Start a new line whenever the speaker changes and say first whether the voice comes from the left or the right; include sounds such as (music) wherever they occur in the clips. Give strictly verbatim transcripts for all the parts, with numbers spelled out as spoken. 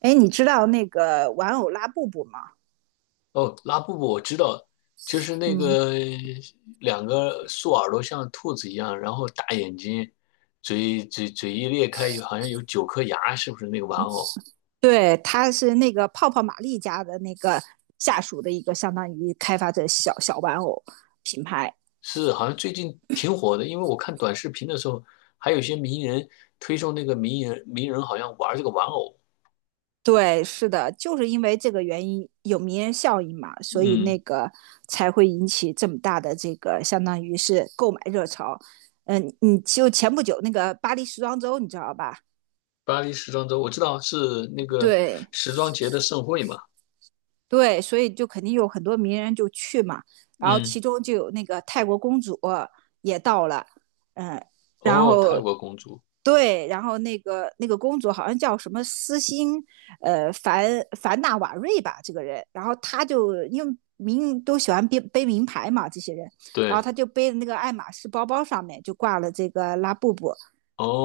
right: 哎，你知道那个玩偶拉布布吗？
left: 哦，拉布布我知道，就是那
right: 嗯，
left: 个两个竖耳朵像兔子一样，然后大眼睛，嘴嘴嘴一裂开，好像有九颗牙，是不是那个玩偶？
right: 对，他是那个泡泡玛丽家的那个下属的一个相当于开发者小小玩偶品牌。
left: 是，好像最近挺火的，因为我看短视频的时候，还有一些名人推送那个名人名人好像玩这个玩偶。
right: 对，是的，就是因为这个原因有名人效应嘛，所以那
left: 嗯。
right: 个才会引起这么大的这个相当于是购买热潮。嗯，你就前不久那个巴黎时装周，你知道吧？
left: 巴黎时装周我知道是那个
right: 对，
left: 时装节的盛会嘛。
right: 对，所以就肯定有很多名人就去嘛，然后
left: 嗯，
right: 其中就有那个泰国公主也到了，嗯，然
left: 哦，
right: 后
left: 泰国公主。
right: 对，然后那个那个公主好像叫什么斯欣，呃，凡凡纳瓦瑞吧，这个人，然后她就因为名都喜欢背背名牌嘛，这些人，然后
left: 对，
right: 她就背的那个爱马仕包包上面就挂了这个拉布布，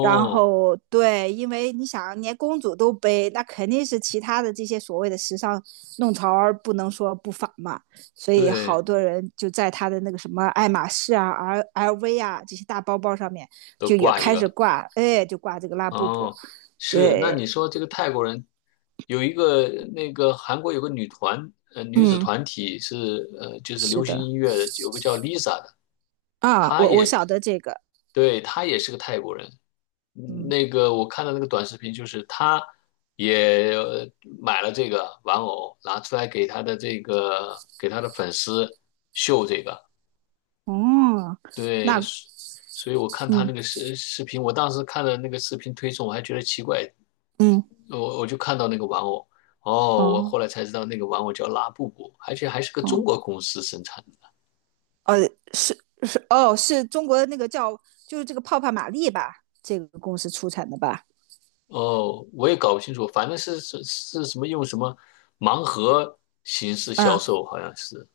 right: 然后对，因为你想，连公主都背，那肯定是其他的这些所谓的时尚弄潮儿不能说不反嘛。所以好
left: 对，
right: 多人就在他的那个什么爱马仕啊、L L V 啊这些大包包上面，
left: 都
right: 就也
left: 挂一
right: 开始
left: 个。
right: 挂，哎，就挂这个拉布布。
left: 哦，是，那
right: 对，
left: 你说这个泰国人有一个，那个韩国有个女团，呃，女子
right: 嗯，
left: 团体是呃，就是
right: 是
left: 流行
right: 的
left: 音乐的，有个叫 Lisa 的。
right: 啊，我我晓得这个，
left: 对，她也是个泰国人。嗯，
right: 嗯，
left: 那个我看到那个短视频，就是她也呃买了这个玩偶，拿出来给她的这个给她的粉丝秀这个。
right: 哦，
left: 对，
right: 那
left: 所所以我看她那
right: 嗯
left: 个视视频，我当时看了那个视频推送，我还觉得奇怪，
right: 嗯
left: 我我就看到那个玩偶。哦，我后
right: 哦
left: 来才知道那个玩偶叫拉布布，而且还是个中
right: 哦。
left: 国公司生产的。
right: 呃，是是哦，是中国那个叫就是这个泡泡玛丽吧，这个公司出产的吧？
left: 哦，我也搞不清楚，反正是是是什么用什么盲盒形式销
right: 嗯，
left: 售，好像是。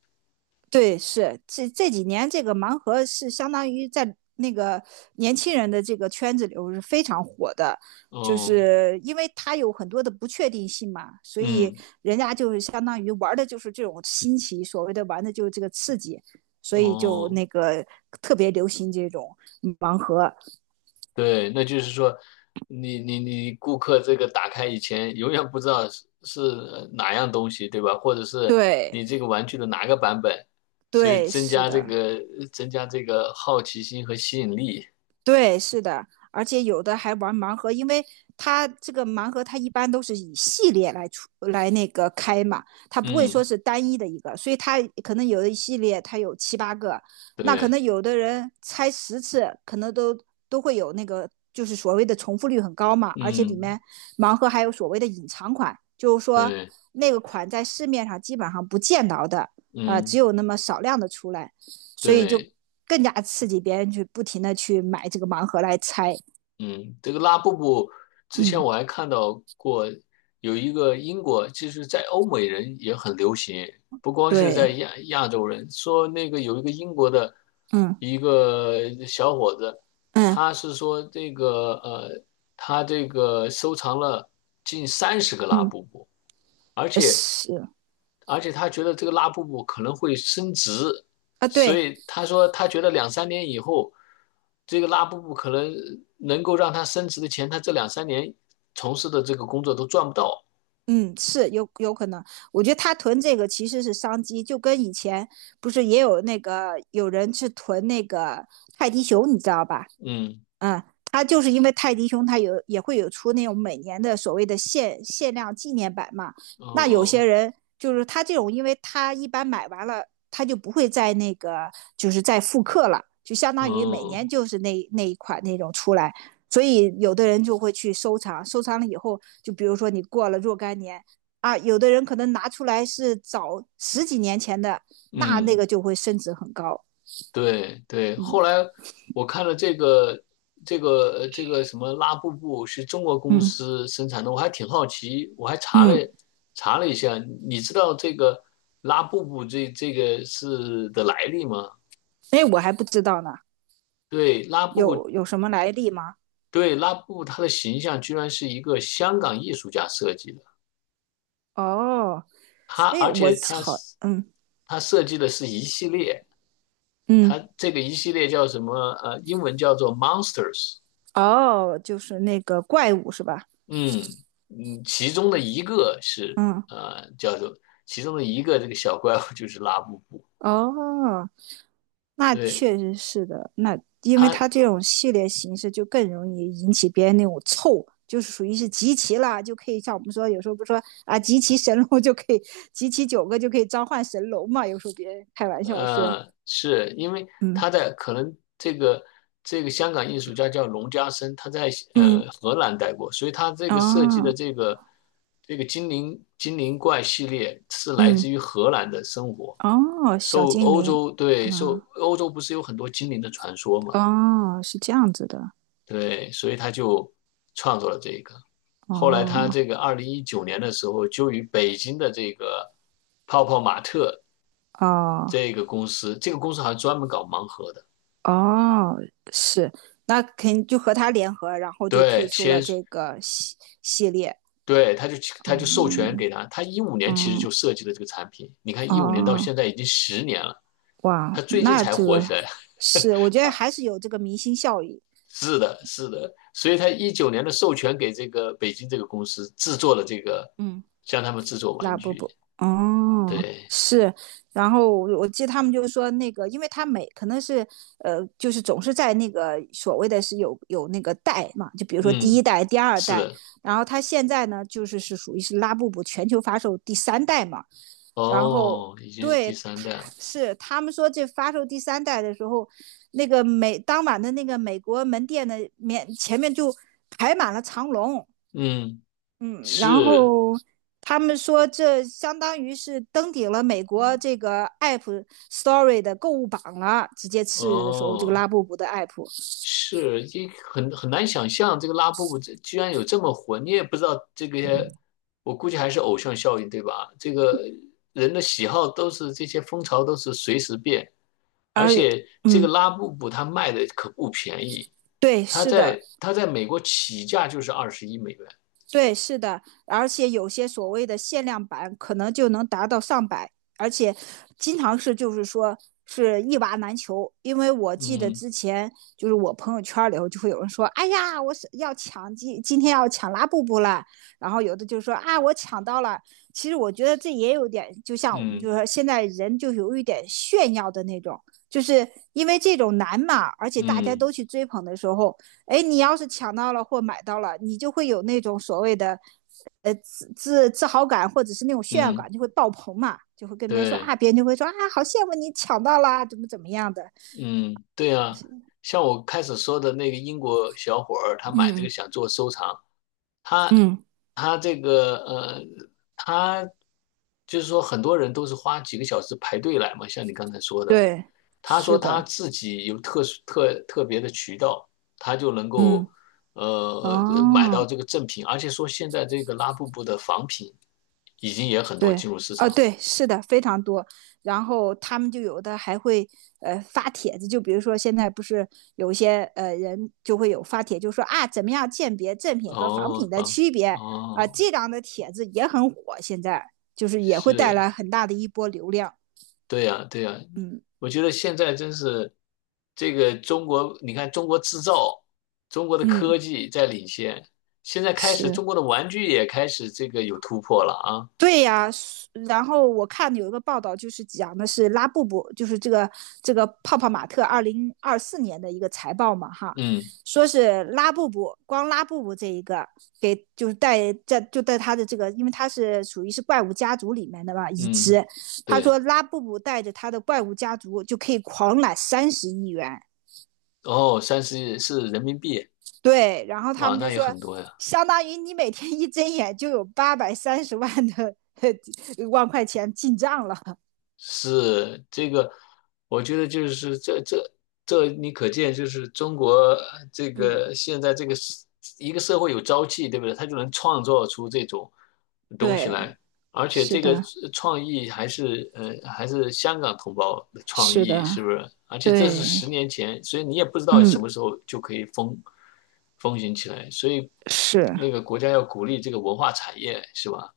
right: 对，是这这几年这个盲盒是相当于在那个年轻人的这个圈子里头是非常火的，就
left: 哦，
right: 是因为它有很多的不确定性嘛，所以
left: 嗯，
right: 人家就是相当于玩的就是这种新奇，所谓的玩的就是这个刺激，所以就
left: 哦，
right: 那个特别流行这种盲盒。
left: 对，那就是说，你你你顾客这个打开以前，永远不知道是是呃哪样东西，对吧？或者是
right: 对
left: 你这个玩具的哪个版本，所以
right: 对，
left: 增
right: 是
left: 加这
right: 的。
left: 个增加这个好奇心和吸引力。
right: 对，是的，而且有的还玩盲盒，因为它这个盲盒它一般都是以系列来出来那个开嘛，它不会说
left: 嗯，
right: 是单一的一个，所以它可能有的一系列它有七八个，那可
left: 对，
right: 能有的人拆十次，可能都都会有那个就是所谓的重复率很高嘛，而且里
left: 嗯，
right: 面盲盒还有所谓的隐藏款，就是说
left: 对，
right: 那个款在市面上基本上不见到的，呃，只
left: 嗯，
right: 有那么少量的出来。所以就
left: 对。
right: 更加刺激别人去不停的去买这个盲盒来猜。
left: 嗯，这个拉布布之前
right: 嗯，
left: 我还看到过，有一个英国，就是在欧美人也很流行，不光是在
right: 对，
left: 亚亚洲人。说那个有一个英国的
right: 嗯
left: 一个小伙子，
right: 嗯
left: 他是说这个呃，他这个收藏了近三十个拉
right: 嗯，
left: 布布，而
right: 呃
left: 且
right: 是
left: 而且他觉得这个拉布布可能会升值，
right: 啊，
left: 所
right: 对，
left: 以他说他觉得两三年以后，这个拉布布可能能够让他升值的钱，他这两三年从事的这个工作都赚不到。
right: 嗯是有有可能。我觉得他囤这个其实是商机，就跟以前不是也有那个有人去囤那个泰迪熊，你知道吧？
left: 嗯
right: 嗯，他就是因为泰迪熊，他有也会有出那种每年的所谓的限限量纪念版嘛。那有
left: 嗯
right: 些人就是他这种，因为他一般买完了，他就不会再那个，就是再复刻了，就相当于每
left: 嗯
right: 年就是那那一款那种出来。所以有的人就会去收藏，收藏了以后，就比如说你过了若干年啊，有的人可能拿出来是早十几年前的，那
left: 嗯。
right: 那个就会升值很高。
left: 对对，后来我看了这个这个呃这个什么拉布布是中国公
right: 嗯
left: 司生产的，我还挺好奇，我还查了
right: 嗯，
left: 查了一下。你知道这个拉布布这这个是的来历吗？
right: 哎，我还不知道呢。
left: 对，拉布布。
right: 有有什么来历吗？
left: 对，拉布布他的形象居然是一个香港艺术家设计的。
right: 哦，
left: 他
right: 哎，
left: 而
right: 我
left: 且他
right: 好，
left: 是
right: 嗯
left: 他设计的是一系列，他
right: 嗯，
left: 这个一系列叫什么？呃，英文叫做 Monsters。
right: 哦，就是那个怪物是吧？
left: 嗯嗯，其中的一个是
right: 嗯，
left: 呃叫做，其中的一个这个小怪物就是拉布布。
right: 哦，那
left: 对，
right: 确实是的，那因为
left: 他
right: 它这种系列形式就更容易引起别人那种凑。就是属于是集齐啦，就可以像我们说，有时候不说啊，集齐神龙就可以，集齐九个就可以召唤神龙嘛。有时候别人开玩笑说，
left: 呃是因为
right: 嗯
left: 他在可能这个这个香港艺术家叫龙家森，他在呃
right: 嗯，
left: 荷兰待过，所以他这个设计的
right: 哦，
left: 这个这个精灵精灵怪系列是来
right: 嗯
left: 自于荷兰的生活，
right: 哦，小
left: 受
right: 精
left: 欧
right: 灵，
left: 洲对受
right: 嗯。
left: 欧洲不是有很多精灵的传说吗？
right: 哦，是这样子的，
left: 对，所以他就创作了这个。后来他
right: 哦
left: 这个二零一九年的时候，就与北京的这个泡泡玛特
right: 哦
left: 这个公司，这个公司好像专门搞盲盒的。
right: 哦，是，那肯定就和他联合，然后就推
left: 对，
right: 出
left: 签，
right: 了这个系系列，
left: 对，他就他就授权
right: 嗯
left: 给他。他一五年其实
right: 嗯
left: 就设计了这个产品，你看一五年到现
right: 哦，
left: 在已经十年了，
right: 哇，
left: 他最近
right: 那
left: 才
right: 这
left: 火起
right: 个
left: 来。
right: 是，我觉得还是有这个明星效应，
left: (laughs) 是的，是的，所以他一九年的授权给这个北京这个公司制作了这个，
right: 嗯
left: 让他们制作玩
right: 拉布
left: 具。
right: 布，哦，
left: 对，
right: 是。然后我我记得他们就是说那个，因为他每可能是呃，就是总是在那个所谓的是有有那个代嘛，就比如说第
left: 嗯，
right: 一代、第二
left: 是
right: 代，
left: 的。
right: 然后他现在呢就是是属于是拉布布全球发售第三代嘛，然后
left: 哦，已经是第
right: 对，
left: 三
right: 他
left: 代了。
right: 是他们说这发售第三代的时候，那个美当晚的那个美国门店的面前面就排满了长龙。
left: 嗯，
right: 嗯，然
left: 是，
right: 后他们说这相当于是登顶了美国这个 App Store 的购物榜了，直接次日的时候，这个
left: 哦，
right: 拉布布的 App，
left: 是，这很很难想象，这个拉布布这居然有这么火。你也不知道这个，我估计还是偶像效应，对吧？这个人的喜好都是，这些风潮都是随时变，而
right: 而
left: 且这个
right: 嗯，
left: 拉布布它卖的可不便宜，
right: 对，
left: 它
right: 是的，
left: 在它在美国起价就是二十一美元。
right: 对，是的，而且有些所谓的限量版可能就能达到上百，而且经常是就是说是一娃难求。因为我记得
left: 嗯
right: 之前就是我朋友圈里头就会有人说：“哎呀，我是要抢今今天要抢拉布布了。”然后有的就说：“啊，我抢到了。”其实我觉得这也有点，就像我们就
left: 嗯
right: 说现在人就有一点炫耀的那种，就是因为这种难嘛，而且大家
left: 嗯
right: 都去追捧的时候，哎，你要是抢到了或买到了，你就会有那种所谓的呃自自自豪感，或者是那种炫耀
left: 嗯，
right: 感，就会爆棚嘛，就会跟别人说
left: 对。
right: 啊，别人就会说啊，好羡慕你抢到啦，怎么怎么样的。
left: 嗯，对啊，像我开始说的那个英国小伙儿，他买这个
right: 嗯
left: 想做收藏，他
right: 嗯，
left: 他这个呃，他就是说很多人都是花几个小时排队来嘛，像你刚才说的。
right: 对，
left: 他说
right: 是
left: 他
right: 的，
left: 自己有特殊特特别的渠道，他就能够
right: 嗯，
left: 呃买
right: 哦，
left: 到这个正品，而且说现在这个拉布布的仿品已经也很多
right: 对，
left: 进入市
right: 哦，
left: 场了。
right: 对，是的，非常多。然后他们就有的还会呃发帖子，就比如说现在不是有一些呃人就会有发帖，就说啊怎么样鉴别正品和仿
left: 哦，
right: 品的
left: 仿品，
right: 区别啊、
left: 哦，
right: 这样的帖子也很火，现在就是也会带
left: 是。
right: 来很大的一波流量。
left: 对呀，对呀，
right: 嗯
left: 我觉得现在真是，这个中国，你看中国制造，中国的
right: 嗯，
left: 科技在领先，现在开始
right: 是。
left: 中国的玩具也开始这个有突破了啊。
right: 对呀、啊然后我看有一个报道，就是讲的是拉布布，就是这个这个泡泡玛特二零二四年的一个财报嘛，哈，
left: 嗯
right: 说是拉布布，光拉布布这一个给就是带在就带他的这个，因为他是属于是怪物家族里面的嘛一
left: 嗯，
right: 只，他说
left: 对，
right: 拉布布带着他的怪物家族就可以狂揽三十亿元，
left: 哦，三十是人民币。
right: 对，然后他
left: 哇，
right: 们
left: 那
right: 就
left: 也
right: 说，
left: 很多呀。
right: 相当于你每天一睁眼就有八百三十万的 (laughs) 万块钱进账了。
left: 是这个，我觉得就是这这这，你可见就是中国这
right: 嗯，
left: 个现在这个社一个社会有朝气，对不对？他就能创造出这种东西
right: 对，
left: 来。而且
right: 是
left: 这个
right: 的，
left: 创意还是呃还是香港同胞的创
right: 是的，
left: 意，是不是？而且这是
right: 对，
left: 十年前，所以你也不知道什
right: 嗯，
left: 么时候就可以风风行起来。所以
right: 是，
left: 那个国家要鼓励这个文化产业，是吧？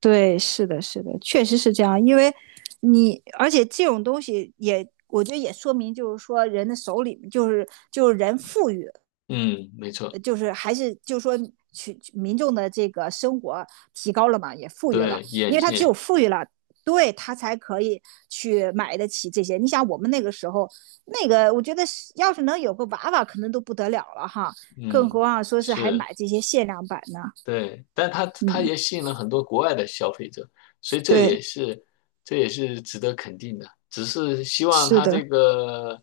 right: 对，是的，是的，确实是这样。因为你，而且这种东西也，我觉得也说明，就是说人的手里，就是就是人富裕，
left: 嗯，没
right: 呃
left: 错，
right: 就是还是就是说群民众的这个生活提高了嘛，也富裕了，
left: 对，
right: 因
left: 眼
right: 为他只有
left: 界。
right: 富裕了，对他才可以去买得起这些。你想我们那个时候，那个我觉得要是能有个娃娃，可能都不得了了哈，更何
left: 嗯，
right: 况说是还
left: 是，
right: 买这些限量版呢？
left: 对，但它它
right: 嗯，
left: 也吸引了很多国外的消费者，所以这也
right: 对，
left: 是这也是值得肯定的。只是希望
right: 是
left: 它这
right: 的，
left: 个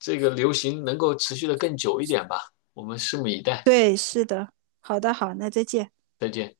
left: 这个流行能够持续的更久一点吧，我们拭目以待。
right: 对，是的。好的，好，那再见。
left: 再见。